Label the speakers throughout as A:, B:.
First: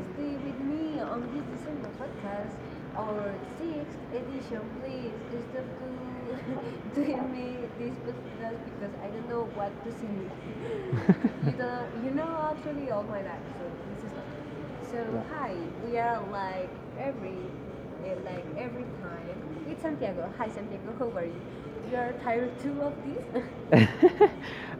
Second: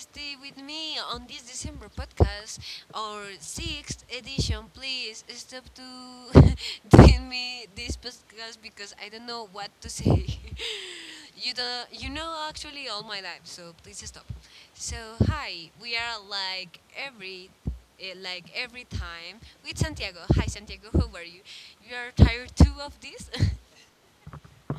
A: staying with me on this December podcast, our sixth edition. Please stop to doing me this podcast because I don't know what to say. you don't, actually, all my life. So please stop. So hi, we are like every. Like every time with Santiago. Hi Santiago, how are you? You are tired too of this?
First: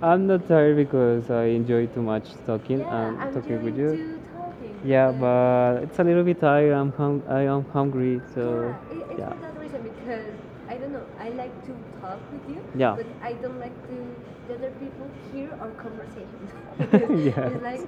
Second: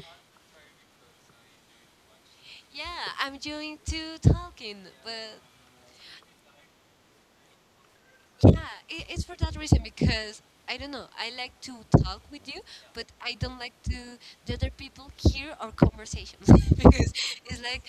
B: I'm not tired because I enjoy too much
A: yeah,
B: talking. um,
A: I'm doing too talking,
B: but-
A: but
B: but it's a little bit tired. I am hungry.
A: Yeah, it's for that reason because I don't know. I like to talk with you, but I don't like to the other people hear our conversations because it's like,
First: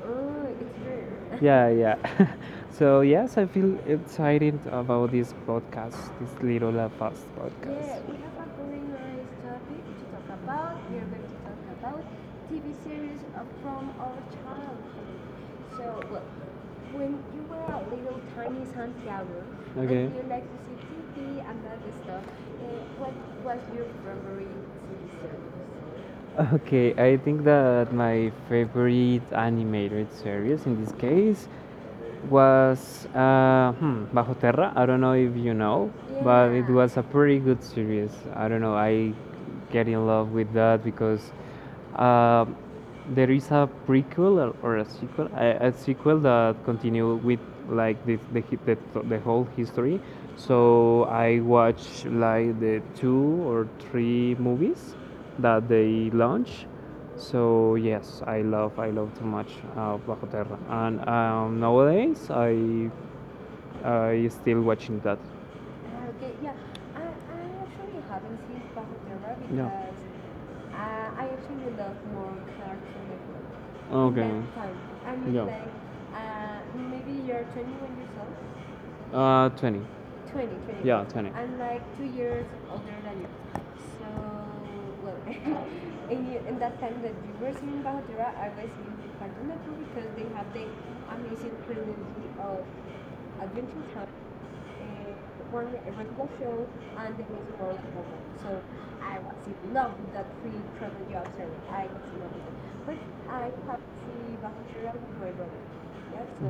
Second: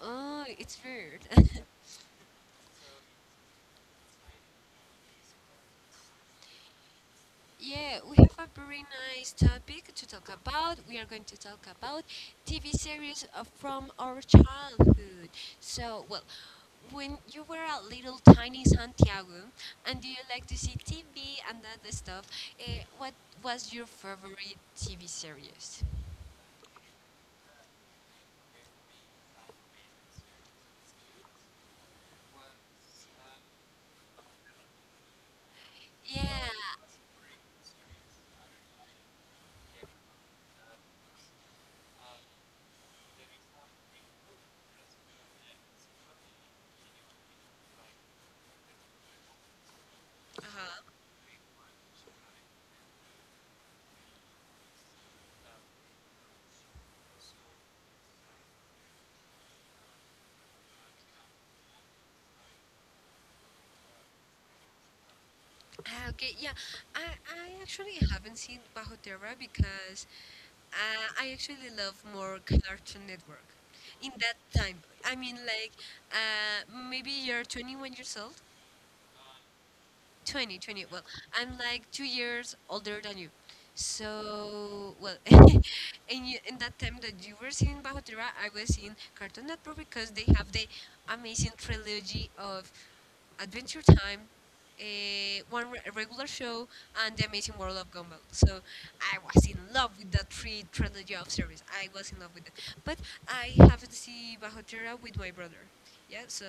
A: oh, it's weird.
B: Yeah, yeah. So yes, I feel excited about this podcast, this little fast.
A: Yeah,
B: Yeah.
A: we have a very nice topic to talk about. We are going to talk about TV series from our childhood. So, well, when you were a little tiny Santiago and you like to see TV and other stuff, uh, what was your favorite TV series?
B: Okay, I think that my favorite animated series in this case was Bajo Terra. I don't know if you know, but it
A: Yeah.
B: was a pretty good series. I don't know. I get in love with that because uh, there is a prequel or a sequel, a sequel that continue with like the the whole history.
A: Uh-huh.
B: So I watch like the two or three movies that they launch. So yes, I love too much Bajo Terra, and nowadays I still watching that.
A: Ah, okay,
B: Ah,
A: yeah. I actually haven't seen Pajotera because I actually love more Cartoon Network in that time. I mean, like, maybe you're 21 years old,
B: 20. 20.
A: 20, 20. Well, I'm like 2 years older than you. So, well, in that time that you were seeing Bajo Tierra, I was seeing Cartoon Network because they have the amazing trilogy of Adventure Time, regular show, and The Amazing World of Gumball. So I was in love with that three trilogy of series. I was in love with it. But I haven't seen Bajo Tierra with my brother. Yeah, so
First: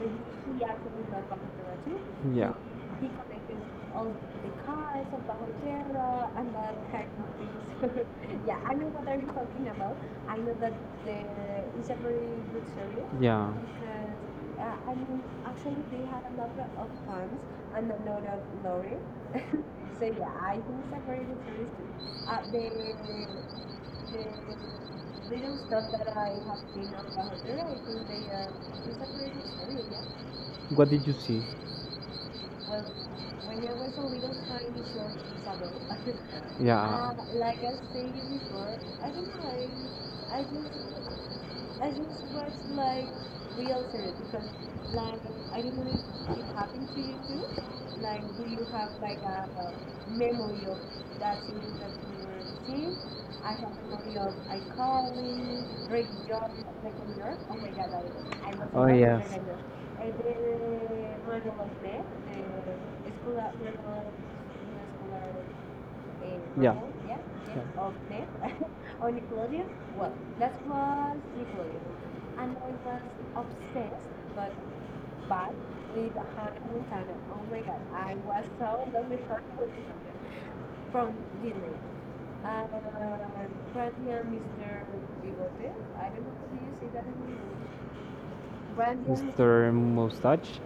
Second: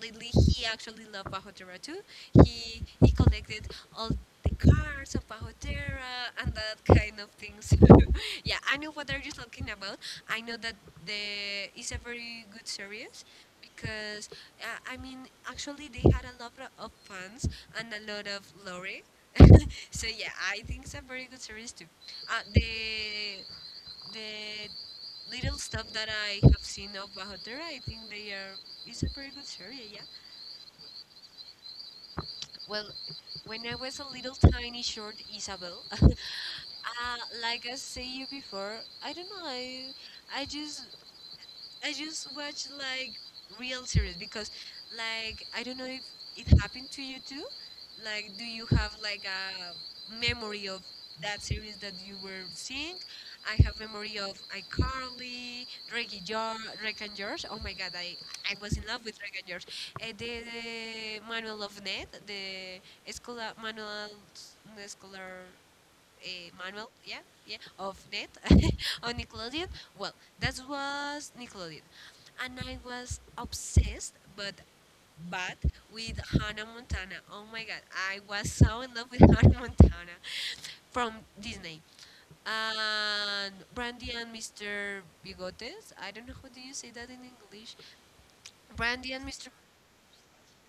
A: lately he actually loved Pajotera too. He collected all the cards of Pajotera and that kind of things. yeah, I know what are you talking about. I know that the is a very good series
B: Yeah.
A: because I mean actually they had a lot of fans and a lot of lore. so yeah, I think it's a very good series too. Uh, the the little stuff that I have seen of Bahoter, I think they are, it's a pretty good area, yeah.
B: What did you see?
A: Well, when I was a little tiny short Isabel,
B: Yeah.
A: like I say you before, I don't know, I just I just watch like real series because, like, I don't know if it happened to you too. Like, do you have like a memory of that series that you were seeing? I have memory of iCarly, Drake and George. Drake and George. Oh my God, I was in
B: Oh.
A: love with Drake and George. The Manual of Ned, the escolar manual, no escolar
B: Yeah.
A: Manuel, yeah, yeah, of Net on Nickelodeon. Well, that was Nickelodeon, and I was obsessed, but with Hannah Montana. Oh my God, I was so in love with Hannah Montana from Disney. And Brandy and Mr. Bigotes. I don't know how do you say that in English. Brandy and Mr.
B: Mr. Mustache.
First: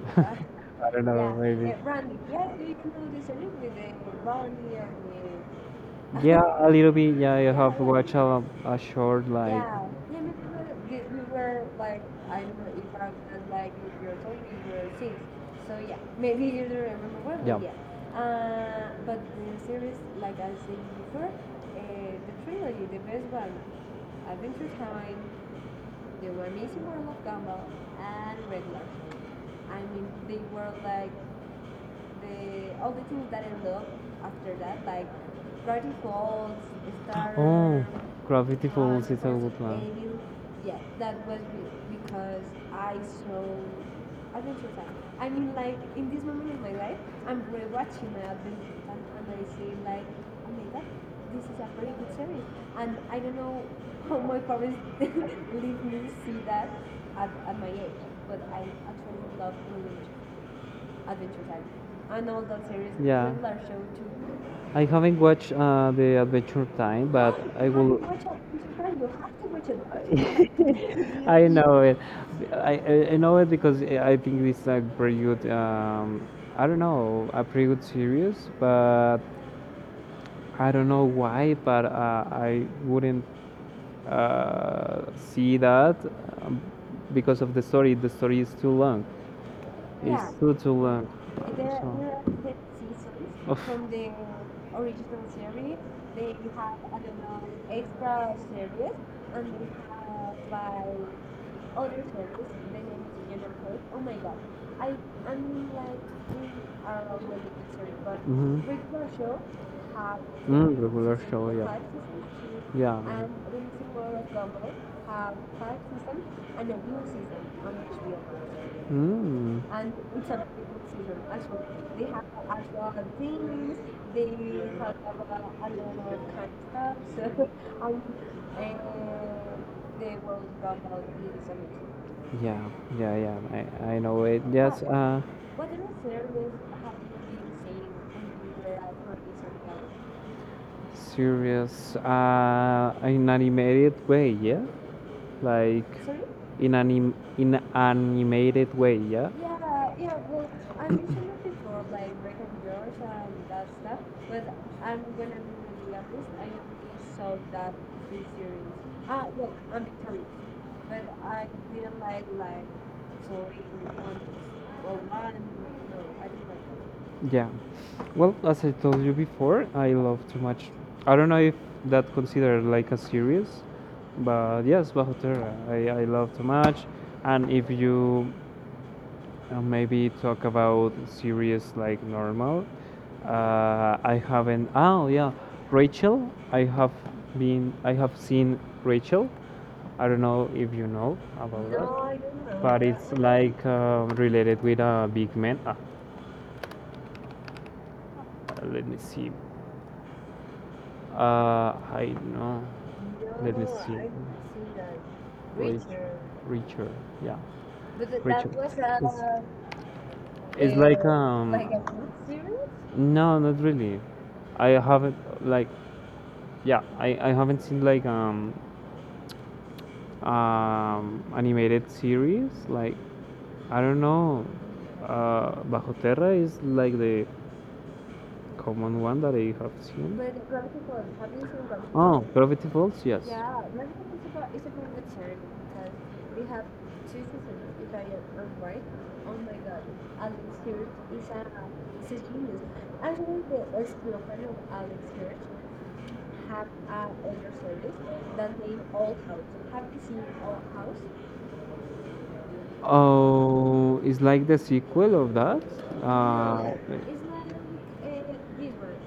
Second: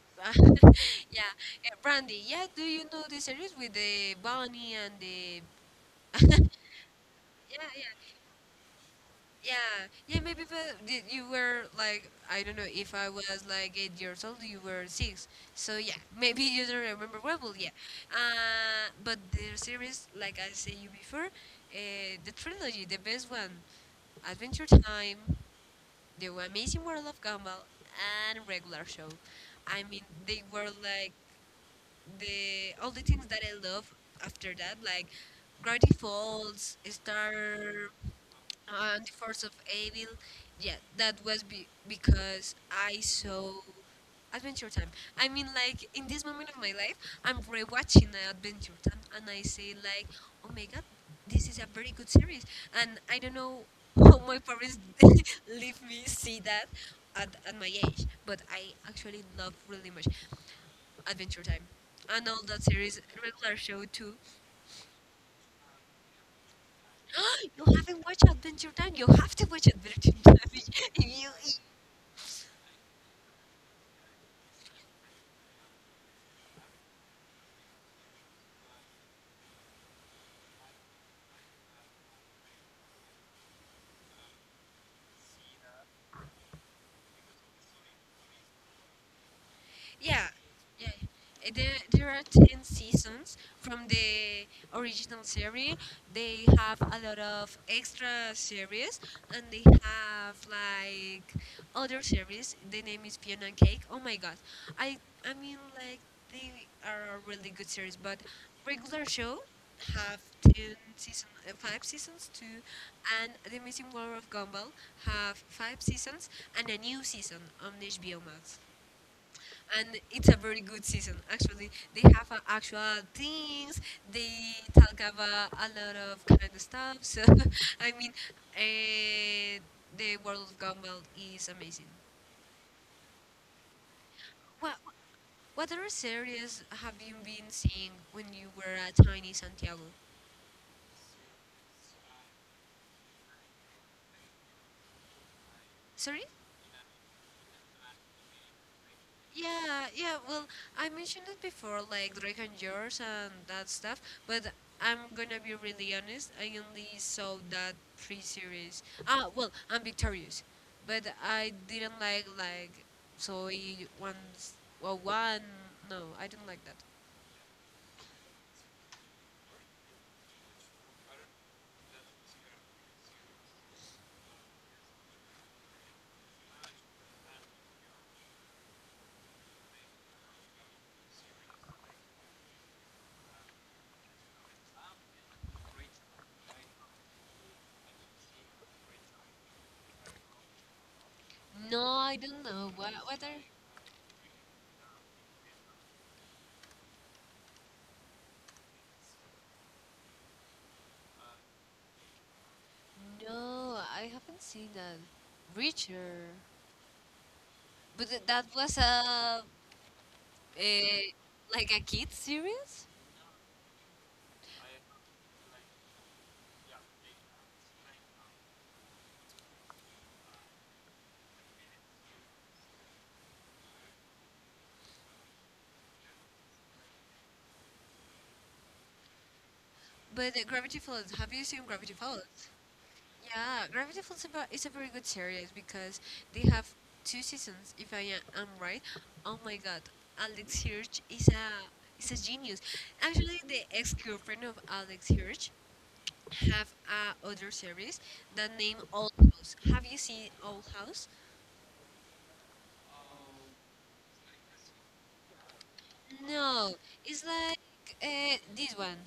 B: I don't
A: yeah, Brandy. Yeah, do you know the series with the bunny and the
B: the? Yeah, a little bit. Yeah, I
A: Yeah, yeah,
B: a short like.
A: yeah, yeah. Maybe but did you were like I don't know if I was like 8 years old, you were six. So yeah, maybe you don't remember well. Yeah, but the series, like I say you before, the trilogy, the best one, Adventure Time, The Amazing World of Gumball, and Regular Show. I mean, they were like the all the things that I love after that, like Gravity Falls, Star
B: Gravity.
A: on the 4th of April. Yeah, that was because I saw Adventure Time. I mean, like, in this moment of my life, I'm rewatching Adventure Time and I say, like, oh my god, this is a very good series. And I don't know how my parents leave me see that at my age, but I actually love really much Adventure Time and all that series,
B: Yeah.
A: Regular Show too.
B: I haven't watched the Adventure Time, but oh, I
A: You
B: you have will
A: haven't watched
B: to.
A: Adventure Time. You have to watch Adventure Time.
B: It's really good.
A: If you
B: I know it. I know it because I think it's a pretty good. I don't know, a pretty good series, but I don't know why. But I wouldn't uh, see that um, because of the story. The story is too long
A: Yeah,
B: good to
A: yeah. Uh,
B: learn.
A: There, there are 10 seasons
B: Oof.
A: from the original series. They have a lot of extra series, and they have like other series. The name is Fiona and Cake. Oh my god, I mean like they are a really good series, but
B: Mhm.
A: Regular Show have 10 season, five seasons too,
B: Yeah.
A: and The Amazing World of Gumball have five seasons and a new season on HBO Max
B: Mm.
A: and it's a very good season actually they have actual things they talk about a lot of kind of stuff so I mean uh, the world of Gumball is amazing.
B: Yeah, yeah. I know it.
A: what
B: uh,
A: what other series have you been seeing when you were at tiny Santiago?
B: serious. In animated way, yeah. Like
A: Sorry.
B: in anim in animated way, yeah.
A: Yeah, yeah. Well, I mentioned it before, like Drake and George and that stuff. But I'm gonna be really honest. I only saw that three series. Ah, well, I'm Victorious, but I didn't like Soy one's well one. No, I didn't like that.
B: Yeah. Well, as I told you before, I love too much. I don't know if that considered like a series, but yes, Bajo I love too much. And if you maybe talk about series like normal, I haven't. Oh yeah, Rachel. I have been. I have seen Rachel. I don't know if you know about
A: No, I don't
B: that,
A: know.
B: but
A: What
B: it's
A: what are?
B: like related with a big man. Ah, let me see. I know. Let me
A: No,
B: see.
A: I haven't seen that.
B: What is
A: Richard,
B: Richard? Yeah,
A: but that
B: Richard.
A: was
B: It's,
A: a,
B: it's like
A: a
B: um.
A: like a kid series.
B: No, not really. I haven't like yeah, I haven't seen like um animated series like I don't know. Bajo Terra is like the common one that I have seen.
A: But Gravity Falls, have you seen Gravity Falls?
B: Oh, Gravity Falls, yes.
A: Yeah, Gravity Falls is a very good series because they have two seasons, if I am right. Oh my god, Alex Hirsch is a genius. Actually, the ex-girlfriend of Alex Hirsch have a other series that name Old House. Have you seen Old House?
B: Oh, it's like the sequel of that.
A: No, it's like this one,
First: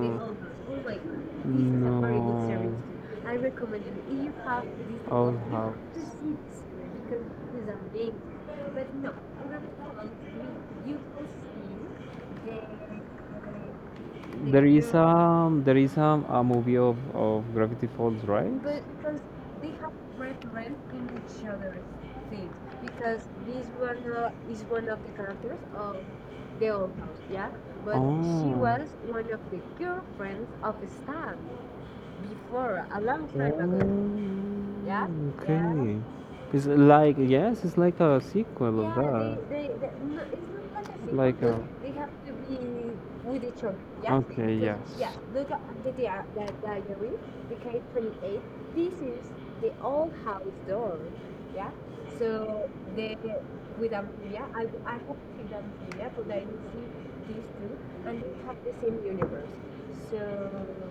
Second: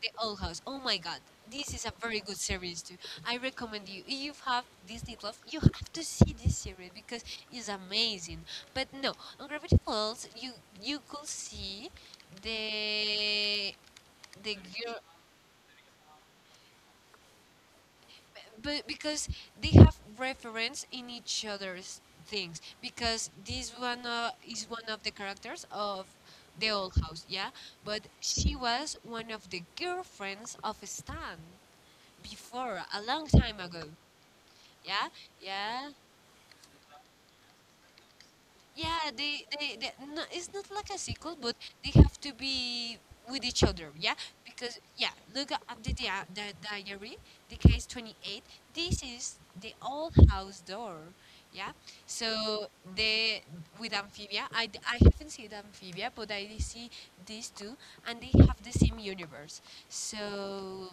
A: The Old House. Oh
B: old.
A: my God, this is a very good series too. I recommend you. If you have Disney Plus, you have to see this series because it's amazing. But no, on Gravity Falls, you could see the the
B: There is
A: girl.
B: a movie of Gravity Falls, right?
A: But because they have reference in each other's things because this one is one of the characters of the Old House, yeah? But she was one
B: Oh.
A: of the girlfriends of Stan before, a long time ago, yeah, yeah.
B: Oh, it's like yes, it's like a sequel.
A: Yeah, they no, it's not like a sequel, but they have to be with each other, yeah?
B: Okay,
A: Because yeah,
B: because
A: look at the diary, the case 28. This is the Old House door, yeah? So they with Amphibia, I haven't seen Amphibia, but I see these two, and they have the same universe. So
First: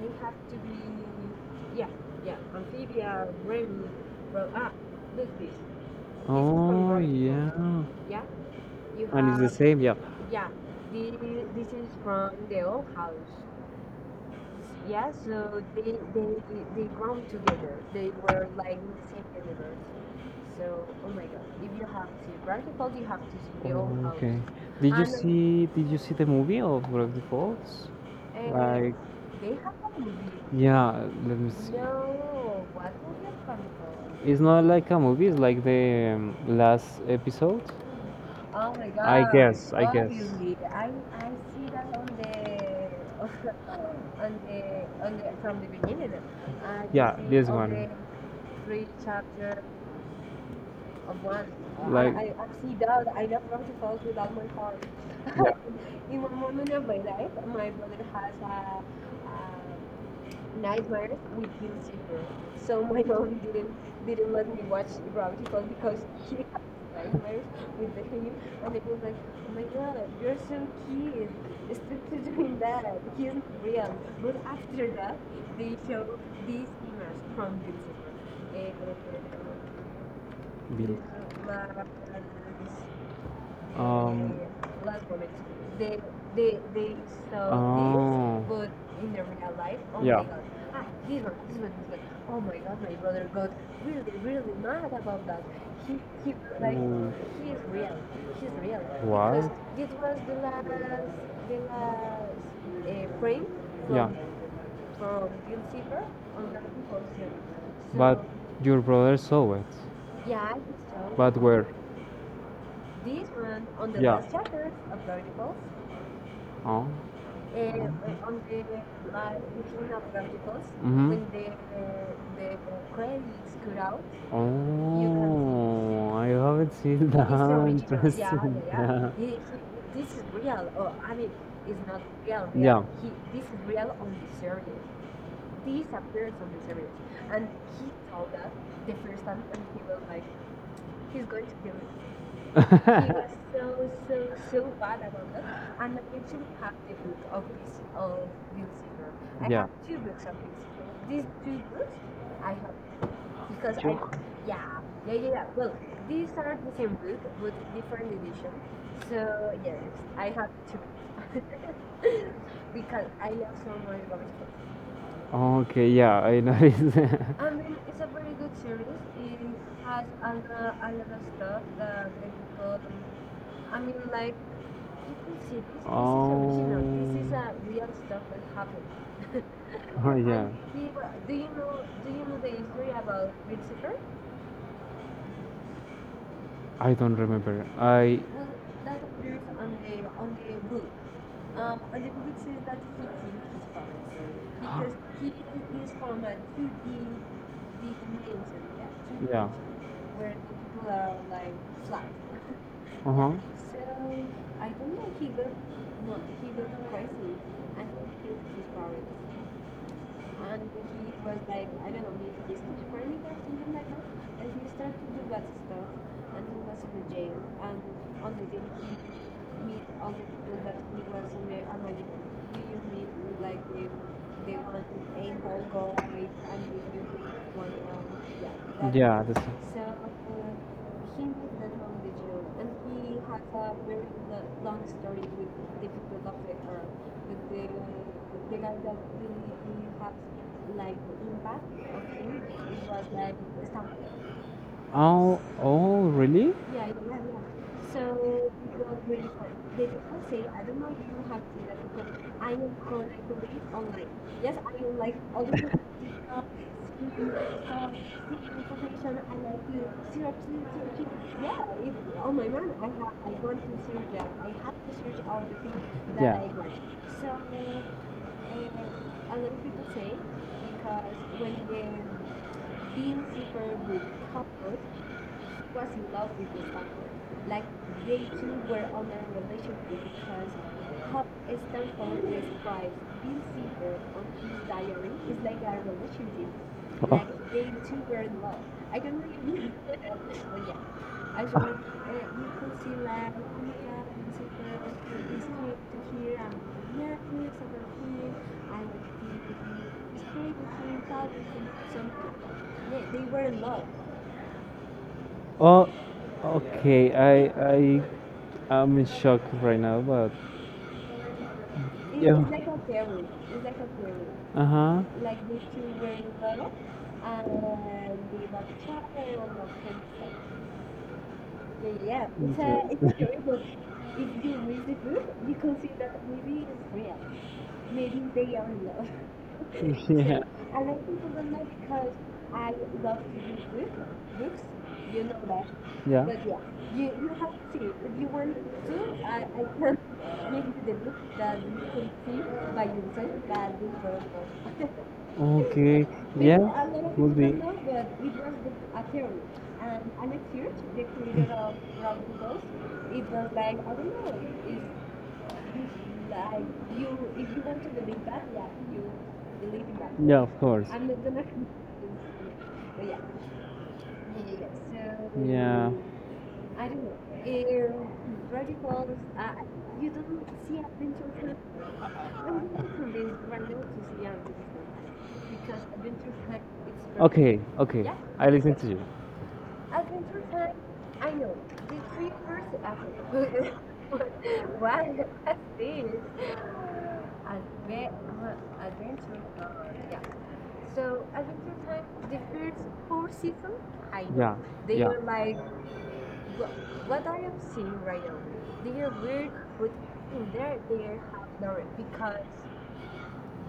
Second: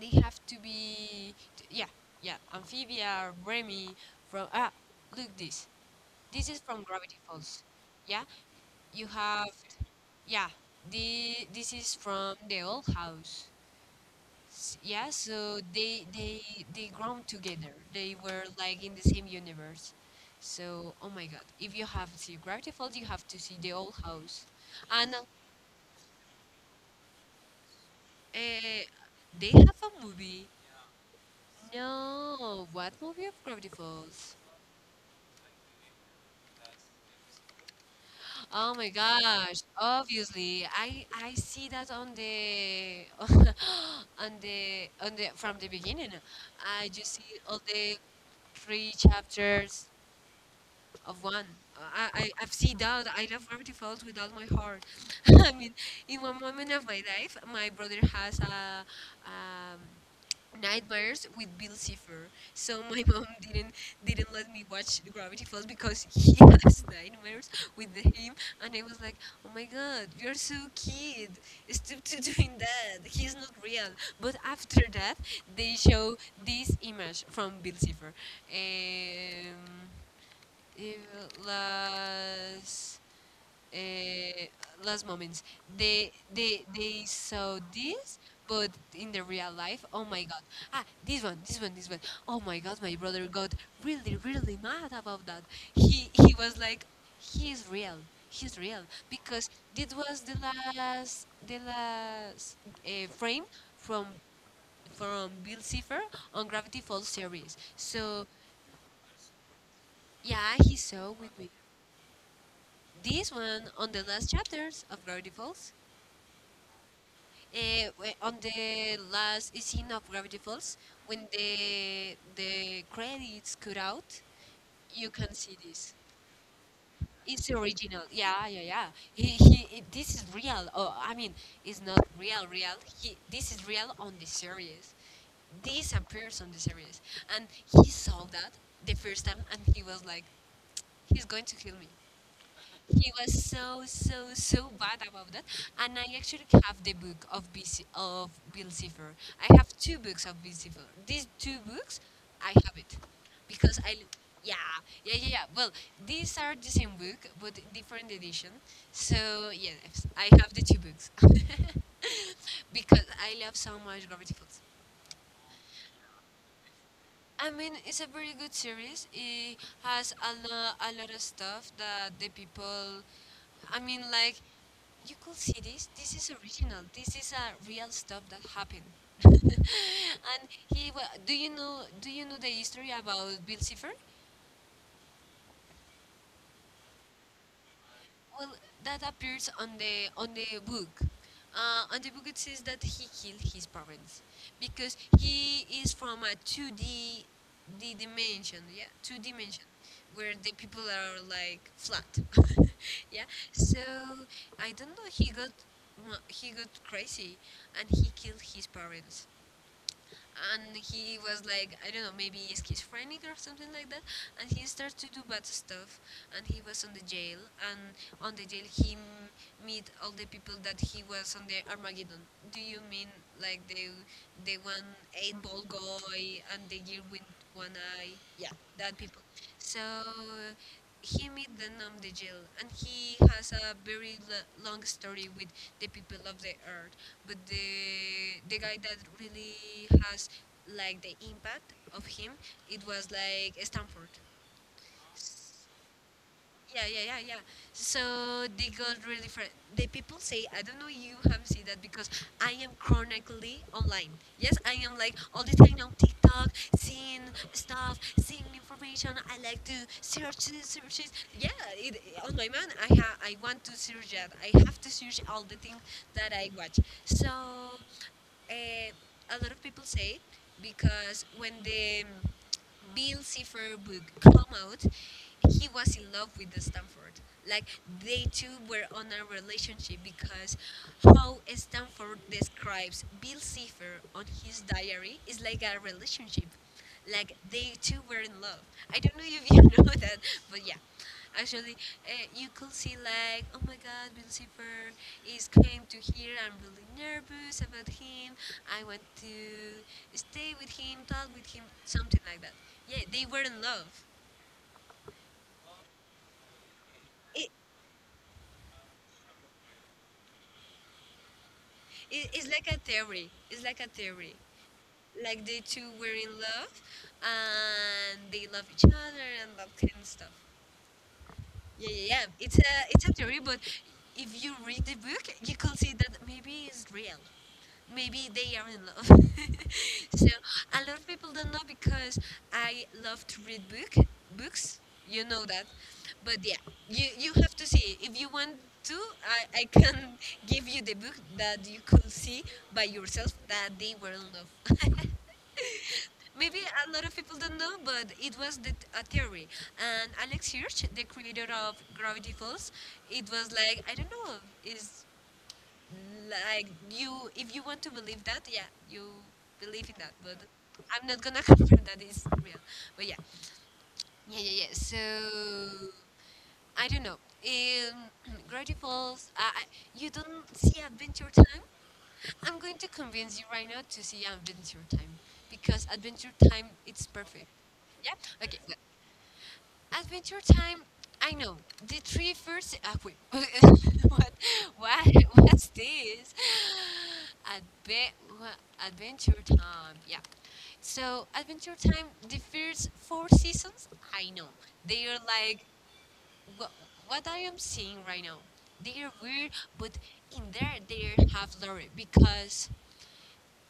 A: they have to be, yeah, yeah, Amphibia, Remy from look this. This is
B: is
A: from Gravity Falls.
B: yeah,
A: Yeah, you have
B: same. Yeah.
A: yeah. The this is from the Old House. Yeah, so they grown together. They were like in the same universe. So oh my god, if you have seen Gravity Falls, you have to see the Old House.
B: Did
A: And
B: see? Did you see the movie of Gravity Falls?
A: uh, they have a movie.
B: Yeah, let me.
A: No, what movie of Gravity Falls?
B: It's not like a movie. It's like the last episode.
A: Oh my gosh. Obviously, I see that on the on the from the beginning. I just see all the three chapters of one. I've seen that. I love Gravity Falls with all my heart. I mean, in one moment of my life, my brother has um, nightmares with Bill Cipher. So my mom didn't let me watch Gravity Falls because he has nightmares with the him, and I was like, oh my god, you're so kid, stop to doing that. He's not real. But after that, they show this image from Bill Cipher. Um, eh, las eh, last moments they saw this
B: Oh.
A: but in the real life oh my god this one this one this one! Oh my god my brother got really really mad about that he was like he's real he's real because this was the last frame from from Bill Cipher on Gravity Falls series
B: So,
A: so
B: your brother saw it.
A: yeah he saw
B: But
A: with me.
B: where?
A: This one on the last chapters of Gravity Falls.
B: Oh,
A: On the last scene of Gravity Falls,
B: mhm.
A: when the credits cut out, you can see this.
B: I haven't seen
A: It's
B: it's
A: original. Yeah, yeah, yeah. He,
B: interesting.
A: he, it- this is real. Oh, I mean, it's not real, real. This is real on the series. This appears on the series, and he saw that the first time, and he was like, "He's going to kill me."
B: He.
A: He was so so
B: Yeah.
A: so bad about that, and I actually have the book of BC, of Bill Cipher. I have two books of Bill Cipher. These two books, I have it because yeah yeah yeah yeah. Well, these are the same book but different edition. So yes, I have the two books because I love so much Gravity Falls.
B: Okay, yeah, I noticed. People.
A: I mean, it's a very good series. It has a, a lot of stuff that the people. I mean, like, you could see this. This is original. This is a real stuff that happened. and he. Wa do you know? Do you know the history about Bill Cipher?
B: I don't remember. I.
A: Well, that appears on the book. On the book, it says that he killed his parents because he is from a two D dimension, yeah, two dimension, where the people are like flat,
B: Names. Uh
A: yeah.
B: huh.
A: So I don't know. He got he got crazy, and he killed his parents, and he was like, I don't know, maybe schizophrenic or something like that, and he started to do bad stuff, and he was on the jail, and on the jail he meet all the people that he was on the Armageddon. Do you mean like the one eight ball guy and the girl with one eye? Yeah, that people.
B: Yeah. That's.
A: So he meet the Nam de Jil, and he has a very long story with the people of the earth. But the guy that really has like the impact of him, it was like Stanford.
B: Oh. Oh. Really?
A: Yeah, yeah, yeah, yeah. So they got really friend. The people say, I don't know you have seen that because I am chronically online. Yes, I am like all the time on TikTok, seeing stuff, seeing information. I like to search this, search this. Yeah, it, on my mind, I I want to search that. I have to search all the things that I watch. So eh, a lot of people say, because when the Bill Cipher book came out, he was in love with the Stanford. Like they two were on a relationship, because how Stanford describes Bill Cipher on his diary is like a relationship. Like they two were in love. I don't know if you know that, but yeah. Actually, you could see like, oh my God, Lucifer is came to here. I'm really nervous about him. I want to stay with him, talk with him, something like that. Yeah, they were in love.
B: Oh, okay.
A: It,
B: I I'm in shock right now, but
A: it's like a theory. It's like a theory.
B: uh huh.
A: Like they two were in love, and they love each other and that kind of stuff. Yeah, yeah, yeah.
B: Yeah.
A: It's a theory, but if you read the book, you could see that maybe it's real. Maybe they are in love. So
B: yeah.
A: a lot of people don't know because I love to read books. You know that, but yeah, you have to see if you want to. I can give you the book that you could see by yourself that they were in love.
B: Okay.
A: Maybe a lot of people don't know, but it was a theory. And Alex Hirsch, the creator of Gravity Falls, it was like, I don't know, is like, you if you want to believe that, yeah, you believe in that. But
B: Yeah, of course.
A: I'm not gonna confirm that is real. But yeah, yeah, yeah, yeah. So I don't know. Um, Gravity Falls. You don't see Adventure Time. I'm going to convince you right now to see Adventure Time, because Adventure Time it's perfect.
B: Okay.
A: Yeah.
B: I
A: Okay.
B: listen to you.
A: Adventure Time. I know the three first. Ah, wait. What? What? What's this? Adve- wha- Adventure Time. Yeah. So Adventure Time, the first four seasons. I know
B: Yeah.
A: they are like, what, what I am seeing right now. They are weird, but in there they have Lori, because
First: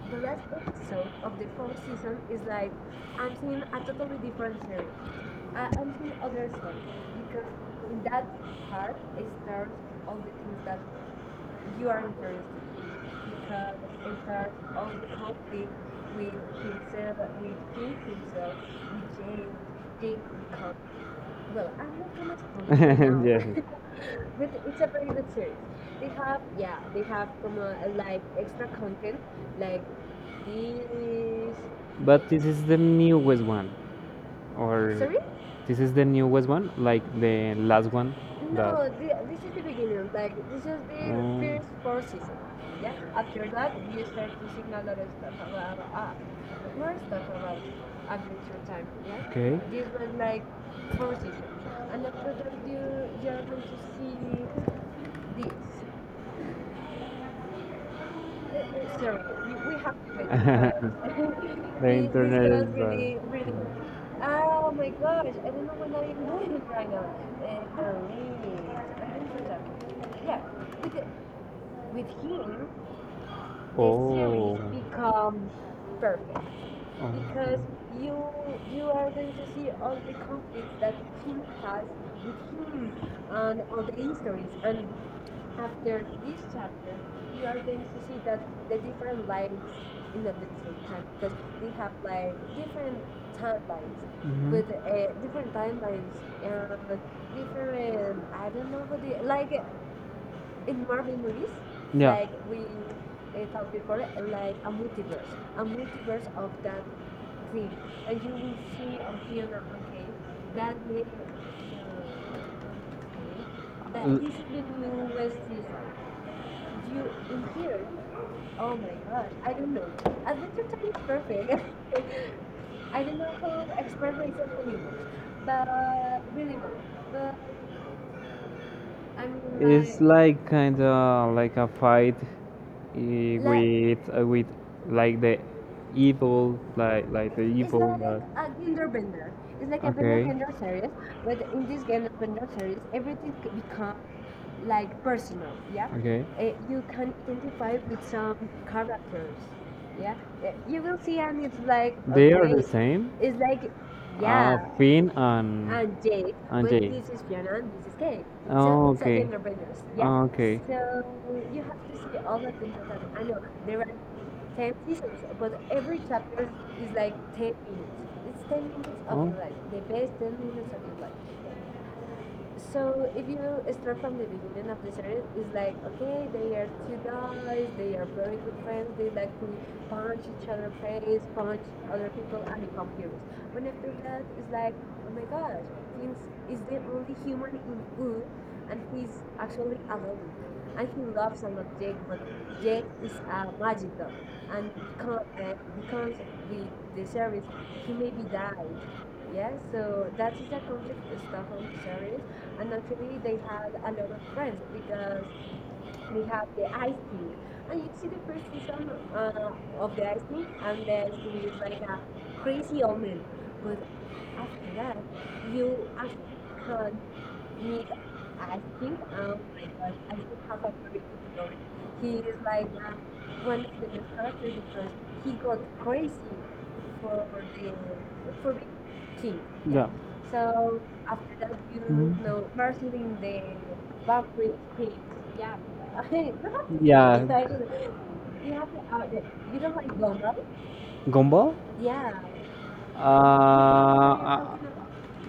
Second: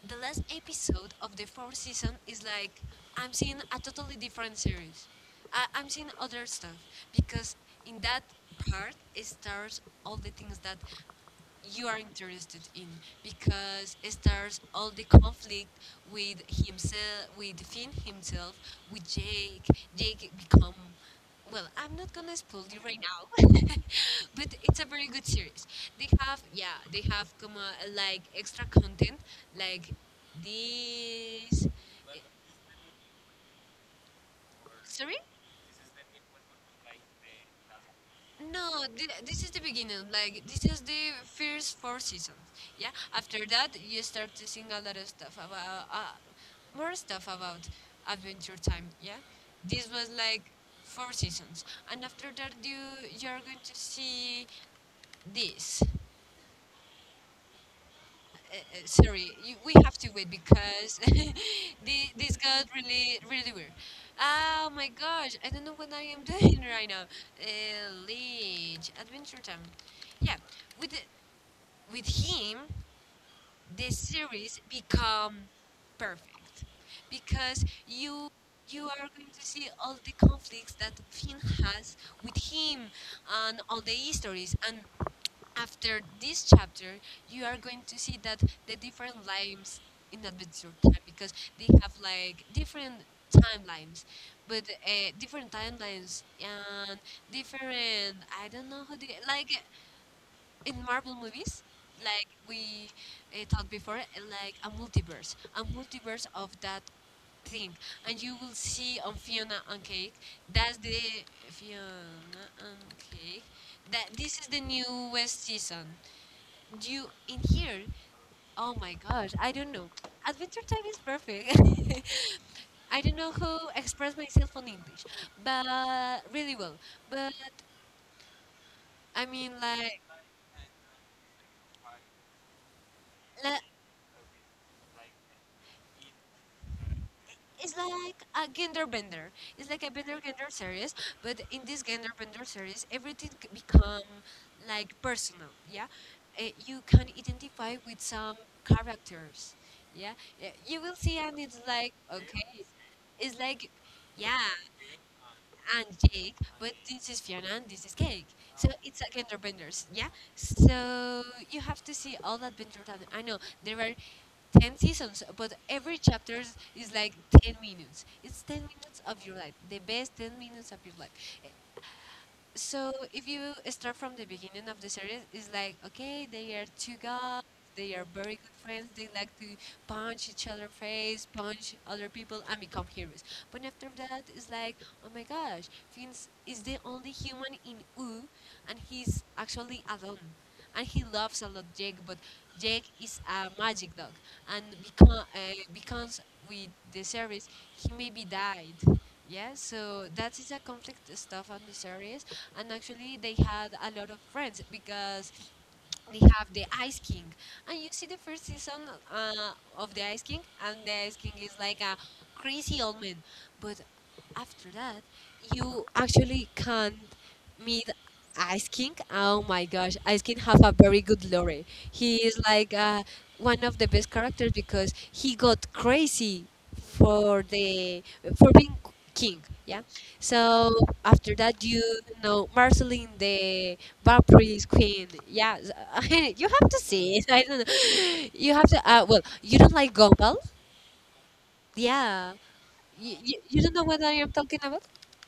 A: the last episode of the fourth season is like, I'm seeing a totally different series. I'm seeing other stuff because in that part it starts all the things that you are interested in, because it starts all the conflict with himself, with Finn himself, with Jake. Jake become, well, I'm not gonna spoil you right now, but it's a very good series. They have, yeah, they have come like extra content, like this. eh,
B: But this is the newest one. Or
A: Sorry.
B: this is the newest one, like the last one.
A: No, this is the beginning. Like this is the first four seasons. Yeah. After that, you start to seeing a lot of stuff about more stuff about Adventure Time. Yeah.
B: Okay.
A: This was like four seasons, and after that, you're going to see this sorry, you, we have to wait because this got really, really weird.
B: This
A: Oh my gosh, I don't know what I am doing right now. Leech, Adventure Time. Yeah, with the, with him. This
B: series.
A: series become perfect, because you are going to see all the conflicts that Finn has with him, and all the histories, and after this chapter you are going to see that the different lives in adventure time, because they have like different timelines, but
B: Mhm.
A: different timelines and different, I don't know how to, like in Marvel movies, like we talked before, like a multiverse, of that thing, and you will see on Fiona and Cake. That's the Fiona and Cake. That this is the newest season. You in here? Oh my gosh, I don't know. Adventure Time is perfect. I don't know who expressed myself on English, but really well. But I mean, like,
B: Like kind of like a fight, like with like the evil like the it's
A: it's like a gender bender. It's like a bender gender series, but in this gender bender series, everything become like personal. Yeah.
B: okay,
A: You can identify with some characters. Yeah. You will see, and it's like,
B: okay,
A: okay,
B: same.
A: it's like, yeah,
B: Finn and
A: and Jake, but
B: Jake.
A: this is Fiona and this is Cake. So it's like Enderbenders, yeah? So you have to see all that Adventure Time. I know there are 10 seasons, but every chapter is like 10 minutes. It's 10 minutes of your life, the best 10 minutes of your life. So if you start from the beginning of the series, it's like, okay, they are two guys, they are very good friends, they like to punch each other face, punch other people, and become heroes. But after that, it's like, oh my gosh, Vince is the only human in U, and he's actually alone, and he loves a lot Jake, but Jake is a magic dog, and because with the series he maybe died. Yeah, so that is a conflict stuff on the series, and actually they had a lot of friends, because we have the Ice King, and you see the first season uh, of the Ice King, and the Ice King is like a crazy old man. But after that, you actually can't meet Ice King. Oh my gosh, Ice King have a very good lore. He is like one of the best characters because he got crazy for the for being king, yeah.
B: Yeah.
A: So after that you know Marceline the vampire queen, yeah. You have to see it. I don't know, you have to, well, you don't like Gumball,
B: Gumball?
A: yeah. You don't know what I am talking
B: Yeah,
A: about,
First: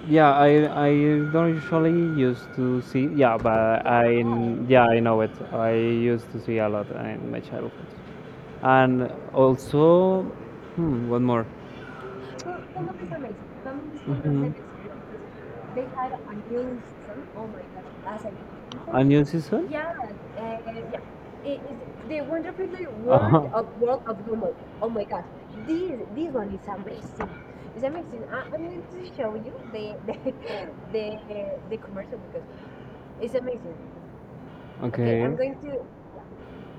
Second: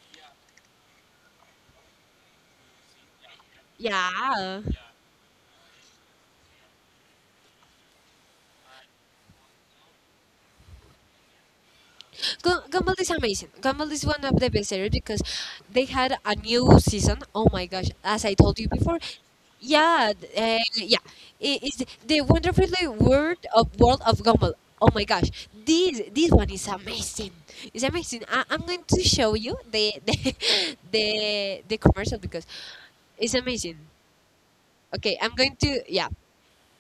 B: yeah, I don't usually used to see. Yeah, but I
A: yeah.
B: yeah I know it. I used to see a lot in my childhood, and also hmm, one more.
A: Gumball is amazing. Gumball is one of the
B: Mhm.
A: best series because they had a new season. Oh my gosh! As I told you before,
B: A new season?
A: yeah, yeah, it is the wonderfully world of Gumball. Oh my gosh, this one is amazing. It's amazing. I'm going to show you the the, the commercial because it's amazing. Okay,
B: Okay,
A: I'm
B: okay,
A: going to, yeah,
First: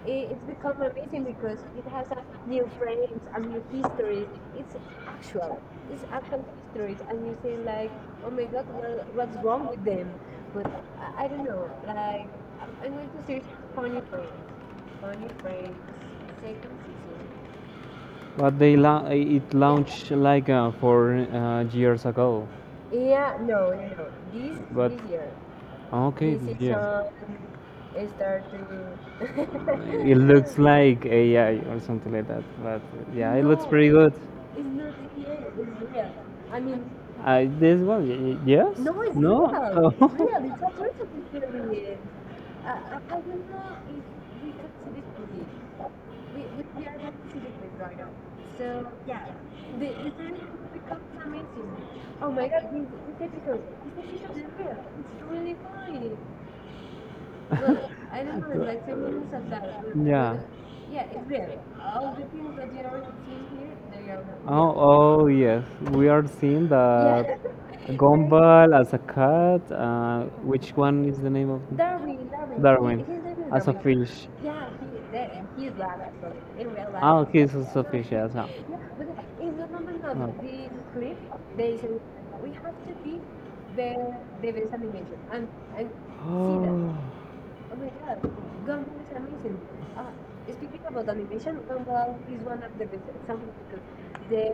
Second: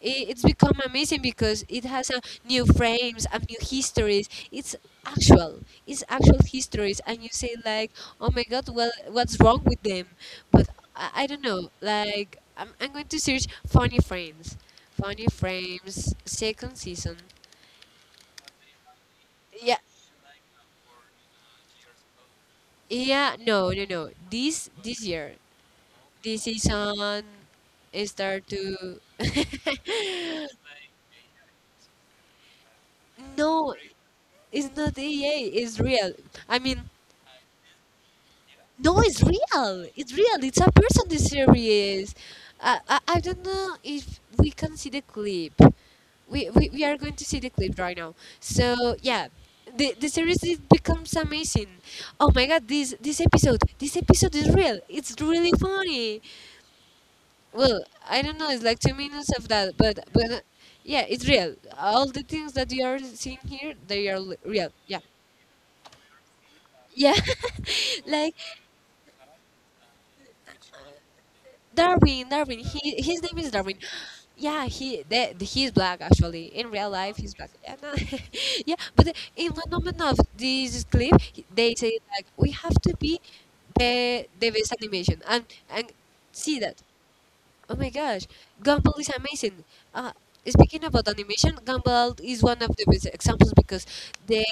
A: it's become amazing because it has a new frames and new histories, actual it's actual histories, and you say like, oh my god, well, what's wrong with them? But I don't know, like, I'm going to search funny frames second season,
B: but it
A: yeah,
B: launched like four years ago,
A: yeah, no, no, no, this
B: but
A: this year,
B: okay
A: this
B: year.
A: season it start to
B: It looks like AI or something like that, but yeah, it looks
A: no.
B: pretty no, good.
A: It's not EA, it's real. I mean,
B: This one, yes?
A: no, it's
B: No?
A: real.
B: Oh.
A: It's real. It's a person, the series. I don't know if we can see the clip. We are going to see the clip right now. So, yeah. The series it becomes amazing. Oh my god, this episode is real. It's really funny. Well, I don't know, it's like two
B: Do
A: minutes of that, but
B: yeah.
A: yeah, it's real. All the things that you are seeing here, they are real.
B: Oh,
A: Yeah.
B: oh yes. We are seeing
A: Yeah,
B: yeah, that
A: like
B: Gumball as a cat. Which one is the name of the
A: Darwin, Darwin. He
B: Darwin
A: his name is
B: as a
A: Darwin.
B: fish?
A: Yeah, he's black actually. In real life,
B: Oh,
A: he's black.
B: he's
A: Yeah,
B: also a
A: no,
B: fish as well. See
A: yeah,
B: that.
A: but in one moment of this clip, they say like, we have to be the best animation, and see that.
B: Oh,
A: Oh my gosh, Gumball is amazing. Uh, Speaking about animation, Gumball is one of the best examples because they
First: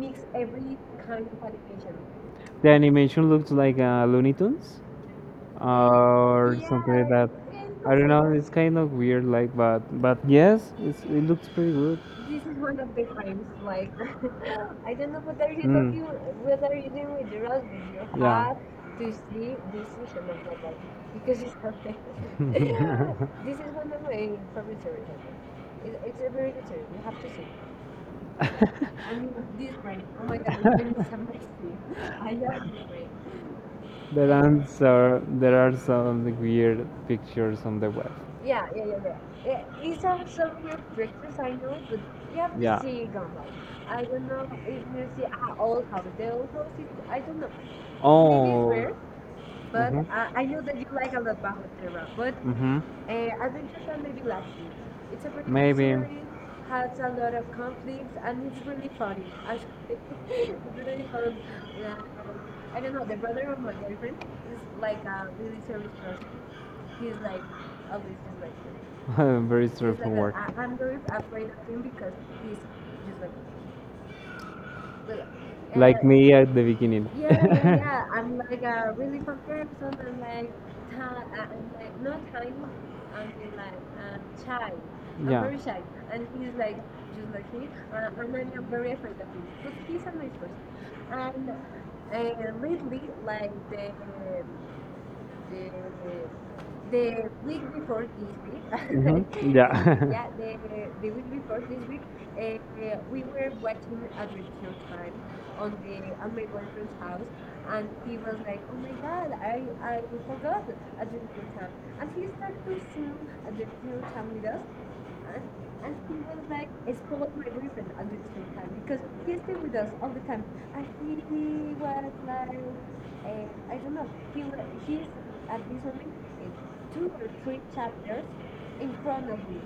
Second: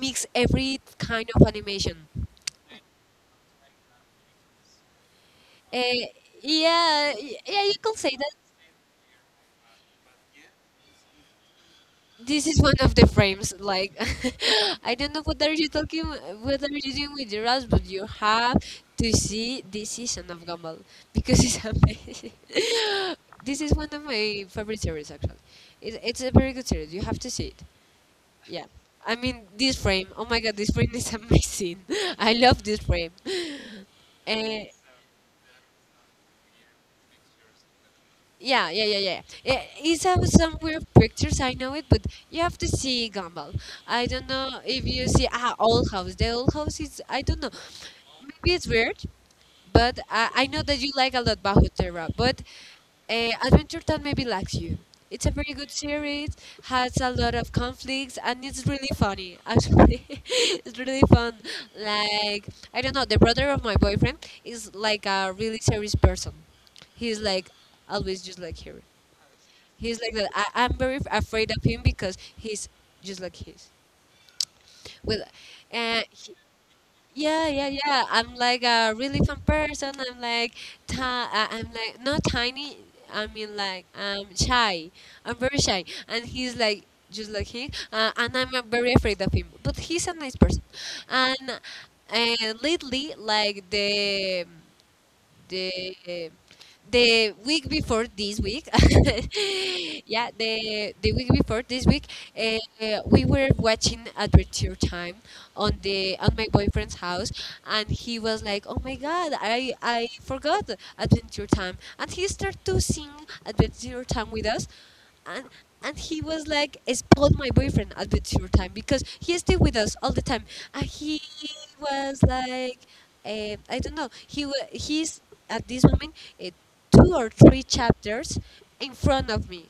A: mix every kind of animation.
B: the animation looks like Looney Tunes
A: Eh,
B: or something like
A: yeah,
B: that.
A: yeah, you can
B: I don't
A: say
B: know.
A: that
B: It's kind of weird, like, but yes, it's, it looks pretty good.
A: this is one of the frames. Like, I don't know what are you talking, what
B: Mm,
A: are you doing with your ass, but you
B: yeah.
A: have to see this season of Gumball because it's amazing. This is one of my favorite series, actually. It's a very good series. You have to see it. Yeah, I mean this frame. Oh my god, this frame is amazing. I love this frame.
B: There
A: Eh.
B: answer. There are some weird pictures on the web.
A: Yeah, yeah, yeah, yeah. Yeah, it's have some weird pictures, I know it, but you have to
B: Yeah.
A: see Gumball. I don't know if you see Old House. The Old House is, I don't know. Maybe it's
B: Oh.
A: weird, but
B: Mhm.
A: I know that you like a lot Terra. But
B: Mhm.
A: Adventure Time maybe lacks you. It's a
B: A
A: very good
B: maybe.
A: series, has a lot of conflicts, and it's really funny, actually. It's really fun. Like, I don't know, the brother of my boyfriend is like a really serious person. He's like always just like her.
B: Sorry. Very just
A: He's like that.
B: straightforward.
A: I'm very afraid of him because he's just like his. Well, uh,
B: Like me
A: he,
B: at the beginning.
A: yeah, yeah, yeah. I'm like a really fun person. I'm like, I'm like not tiny. I mean, like, I'm shy. I'm
B: Yeah.
A: very shy, and he's like just like him. And I'm very afraid of him. But he's a nice person, and lately, like the the week before this week.
B: Mm-hmm.
A: Yeah,
B: Yeah.
A: the week before this week, we were watching Adventure Time on the on my boyfriend's house, and he was like, "Oh my god, I forgot Adventure Time," and he started to sing Adventure Time with us. And and he was like, "Is my boyfriend a bit your time," because he stayed with us all the time, and he was like, I don't know. He's at this moment uh, two or three chapters in front of me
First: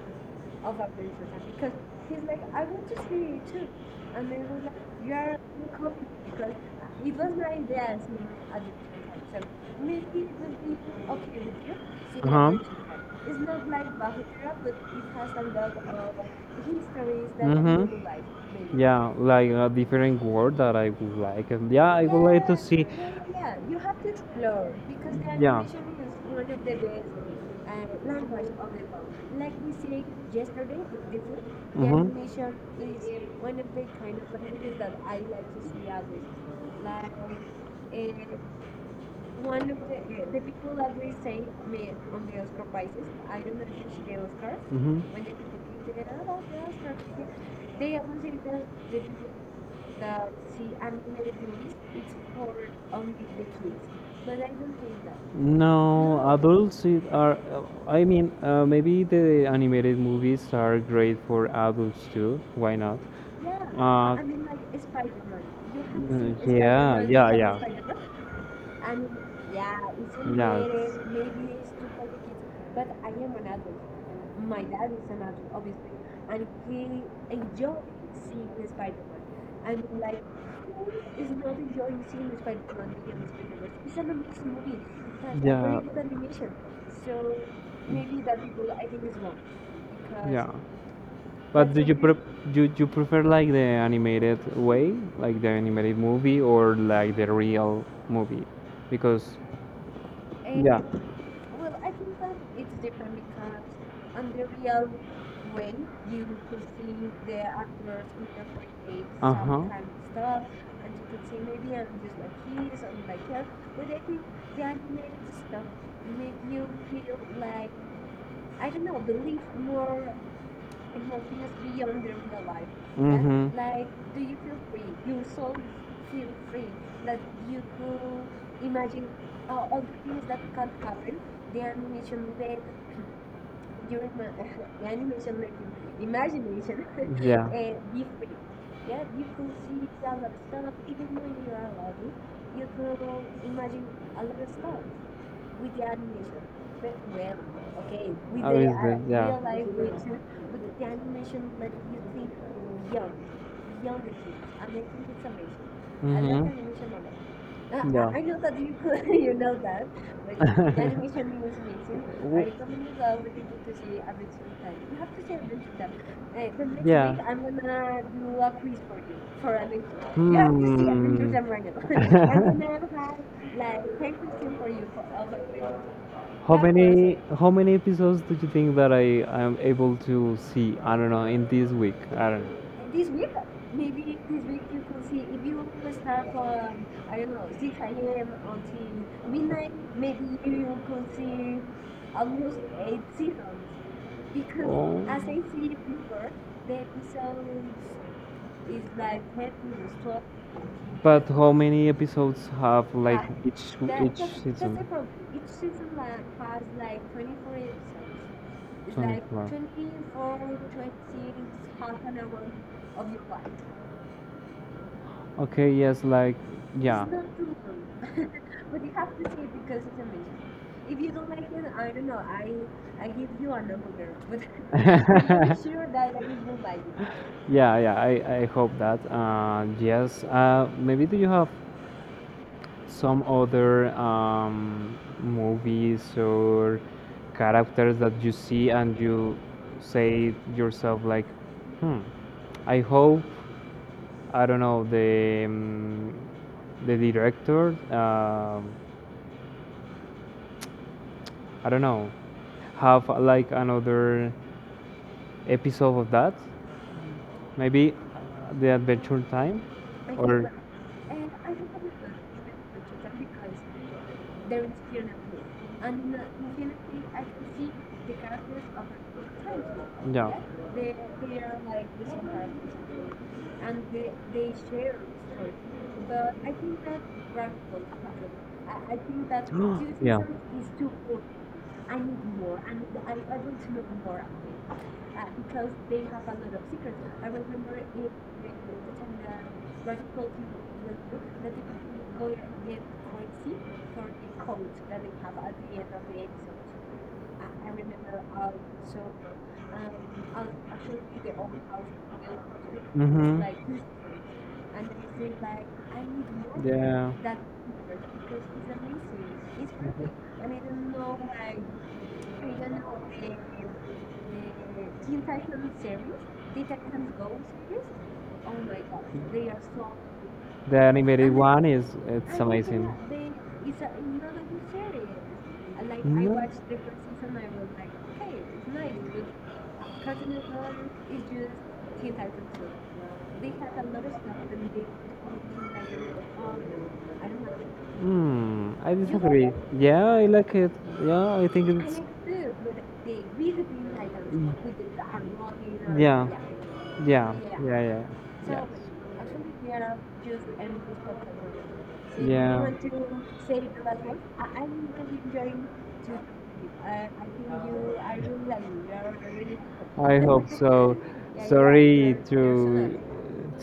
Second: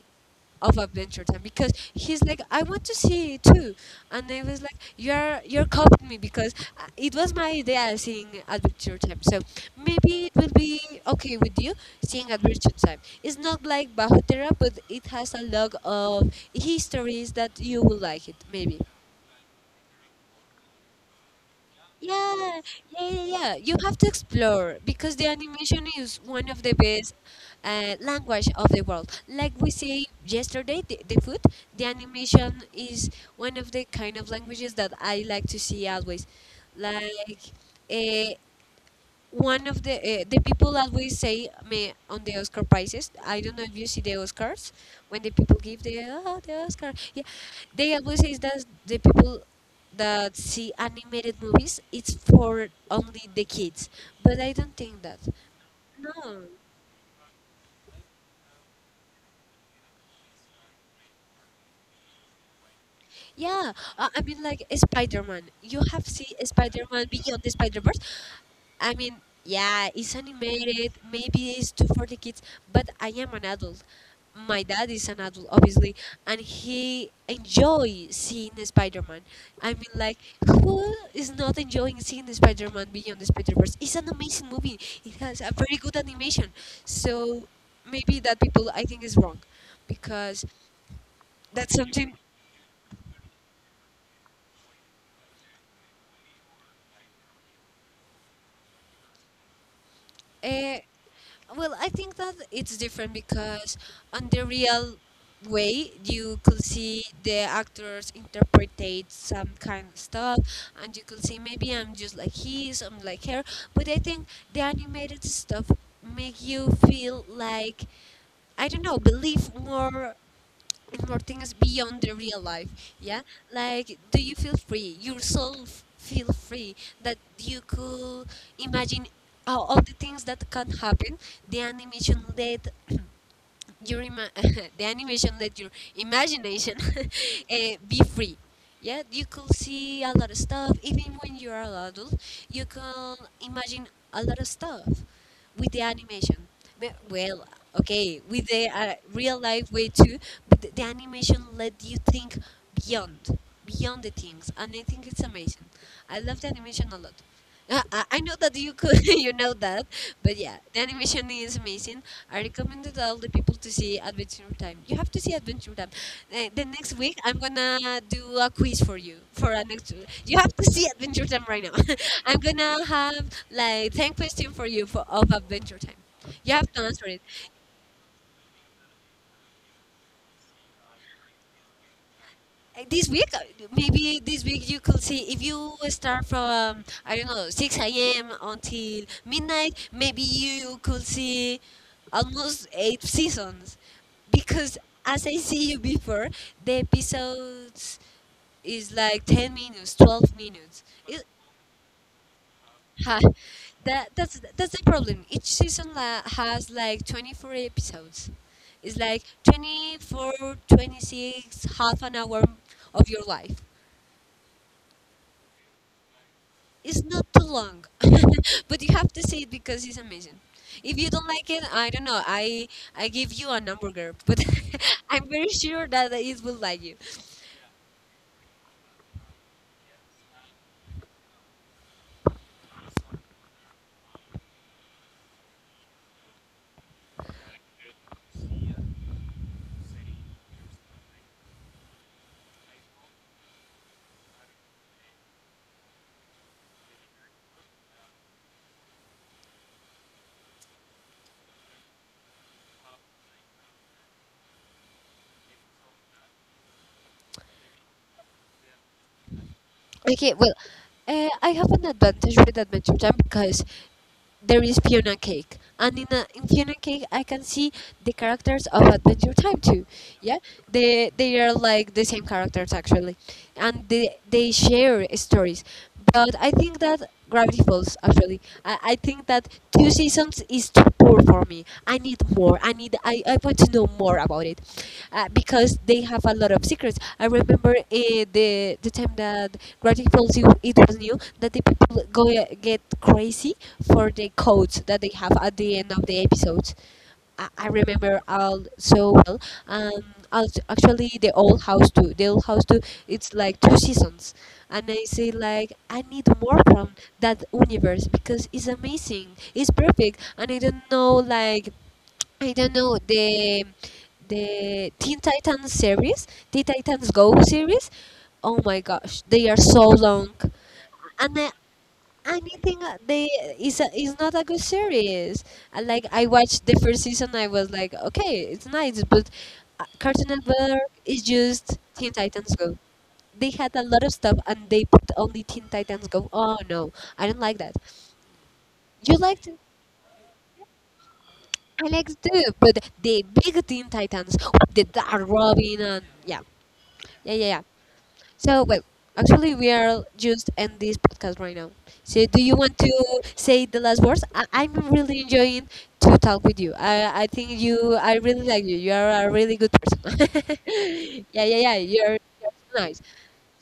A: of Adventure Time because he's like, I want to see it too. And I was like, you're copying me, because it was my idea seeing Adventure Time. So maybe it will be okay with you
B: Uh
A: seeing
B: huh.
A: Adventure Time. It's not like Bahutera, but it has a lot of histories that you will
B: Mm-hmm.
A: like it maybe.
B: Yeah, like a different word that I would like. And yeah, I would
A: Yeah,
B: like to
A: yeah,
B: see.
A: yeah, yeah. You have to explore because the
B: Yeah.
A: animation is one of the best language of the world. Like we say yesterday, the food, the
B: Mhm.
A: animation is one of the kind of languages that I like to see always. Like, uh, one of the people that we say me on the Oscar prizes. I don't know if you see the Oscars
B: Mhm.
A: when the people give the oh the Oscar. Yeah, they always say that the people that see animated movies it's for only the kids, but I don't think that.
B: No, no
A: No.
B: adults it are. I mean, maybe the animated movies are great for adults too. Why not?
A: Yeah,
B: Uh,
A: I mean, like Spider-Man. You have
B: uh,
A: seen
B: yeah,
A: Spider-Man
B: yeah,
A: Beyond the
B: yeah,
A: Spider-Verse. I mean, yeah, it's
B: yeah.
A: animated. Maybe it's too for the kids, but I am an adult. My dad is an adult, obviously, and he enjoy seeing the Spider-Man. I mean, like, who is not enjoying seeing the Spider-Man Beyond the Spider-Verse? It's an amazing movie. It has a
B: Yeah,
A: very good animation. So maybe that people, I think, is wrong, because
B: yeah. But
A: that's something.
B: do you prefer like the animated way, like the animated movie, or like the real movie? Because yeah,
A: Uh, well, I think that it's different because on the real way you could see the actors interpretate some
B: uh-huh,
A: kind of stuff, and you could see maybe I'm just like his, I'm like her. But I think the animated stuff make you feel like, I don't know, believe more for things beyond the real life.
B: yeah,
A: Yeah,
B: mm-hmm,
A: like do you feel free your soul, feel free, that you could imagine all the things that can happen. The animation led your the animation let your imagination
B: yeah.
A: be free. Yeah, you could see a lot of stuff. Even when you are an adult, you can imagine a lot of stuff with the animation. Well, okay, with the real life way
B: Yeah,
A: too, but the animation let you think beyond, the things, and I think it's amazing. I love the
B: mm-hmm.
A: animation a lot. I
B: Yeah.
A: I know that you could, you know that, but yeah, the animation is amazing. I
B: W-
A: recommended all the people to see Adventure Time. You
B: You
A: have
B: have
A: to
B: to
A: see Adventure
B: build
A: Time.
B: them. Like,
A: The next
B: yeah.
A: week, I'm gonna do a quiz for you for a next. You have to see Adventure Time right now. I'm
B: Hmm.
A: gonna have like ten questions for you for of Adventure Time. You
B: How
A: have to answer
B: many
A: it.
B: how many episodes do you think that I am able to see? I don't know in this week. I don't know.
A: This week, maybe this week you could see if you start from I don't know 6 a.m. until midnight. Maybe you could see almost eight seasons, because
B: Oh.
A: as I see you before, the episodes is like 10 minutes, 12 minutes.
B: But how many episodes have like
A: Ha,
B: that
A: that
B: each
A: that's that's the
B: season?
A: problem. Each season has
B: Like
A: like 24 episodes. It's like
B: four.
A: 24, 26, half an hour of your life.
B: Okay, yes, like,
A: It's
B: yeah.
A: not too long, but you have to see it because it's amazing. If you don't like it, I don't know. I give you a hamburger, but I'm very
B: Yeah,
A: sure that it will like you.
B: yeah, I hope that. Yes, maybe do you have some other movies or characters that you see and you say yourself, like, hmm, I hope, I don't know, the director, I don't know, have like another episode of that. Maybe the Adventure Time
A: Okay,
B: or
A: well, I have an advantage with Adventure Time because there is Fiona Cake, and in Fiona Cake, I can see the characters of Adventure Time too. Yeah,
B: yeah.
A: they are like the same characters actually, and they share stories. But I think that Gravity Falls actually, I think that two seasons is too poor for me. I need more. I need. I want to know more about it, because they have a lot of secrets. I remember uh, the the time that Gravity Falls it was new, that the people go get crazy for the codes that they have at the end of the episodes. I remember all so well. Actually, the old house too. The old house too. It's
B: Hmm.
A: like two seasons, and I say like I need more from
B: Yeah,
A: that universe because it's amazing. It's perfect, and I don't know like I don't know the Teen Titans series, Teen Titans Go series. Oh my gosh, they are so long,
B: the
A: and
B: animated
A: I,
B: one is it's
A: anything
B: amazing.
A: they is is not a good series. Like I watched the first season, I was like, okay, it's nice, but Cartoon Network is just Teen Titans Go. They had a lot of stuff, and they put only Teen Titans Go. Oh no, I don't like that.
B: Hmm, I like
A: You liked
B: disagree.
A: it?
B: Yeah, I like it. Yeah, I think
A: I
B: it's
A: like too, but the big Teen Titans, with the Dark Robin, and
B: yeah,
A: yeah, yeah,
B: yeah,
A: yeah, yeah.
B: yeah,
A: So, well, actually, we are just in this podcast right now.
B: yeah.
A: So, do you want to say the last words? I'm really enjoying to talk with you. I think you. I really like you. You are a really good person.
B: I hope so.
A: Yeah, yeah, yeah.
B: Sorry
A: You're so nice.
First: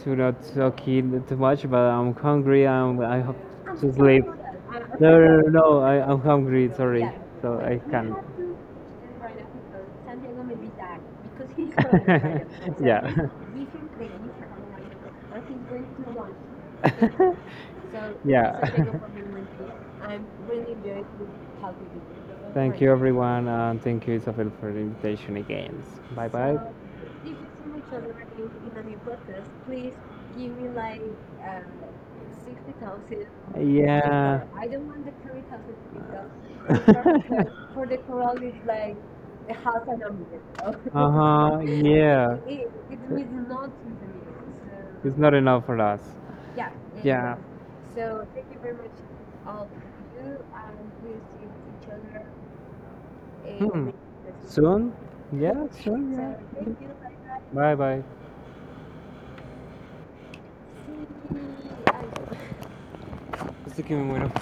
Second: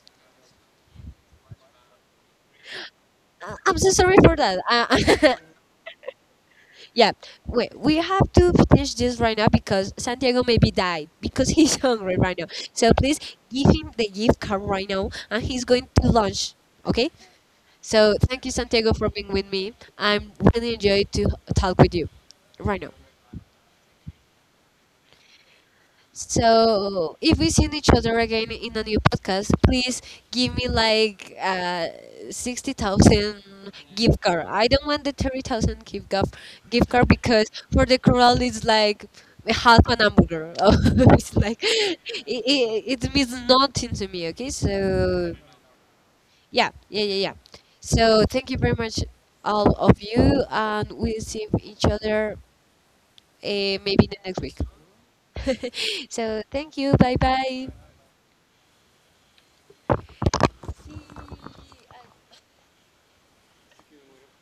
B: to not talking too much, but I'm hungry. I'm I hope
A: I'm so
B: to
A: sorry
B: sleep.
A: for that.
B: No, no, no, no, I'm hungry, sorry.
A: Yeah.
B: So
A: Wait, we have to finish this right now because Santiago maybe died because he's hungry right
B: I.
A: now. So please
B: Yeah.
A: give him the gift card right now, and he's going to lunch. Okay. So thank you,
B: Yeah.
A: Santiago, for being with me. I'm really enjoyed to talk with you right
B: Thank
A: now.
B: you, everyone, and thank you, Isabel, for the invitation again. Bye bye.
A: So if we see each other again in a new podcast, please give me like 60,000 gift
B: Yeah.
A: card. I don't want the 30,000 gift card because for the corral it's like half an hamburger.
B: Uh
A: It's like
B: huh. Yeah.
A: it means nothing to me. Okay,
B: It's not
A: so.
B: enough for us.
A: Yeah, yeah, yeah, yeah.
B: Yeah.
A: So thank you very much, all of you, and we'll see each other maybe the next week.
B: Soon? Yeah, soon, yeah.
A: So thank you. Bye
B: So,
A: bye.
B: bye bye.
A: See.
B: Así que me muero.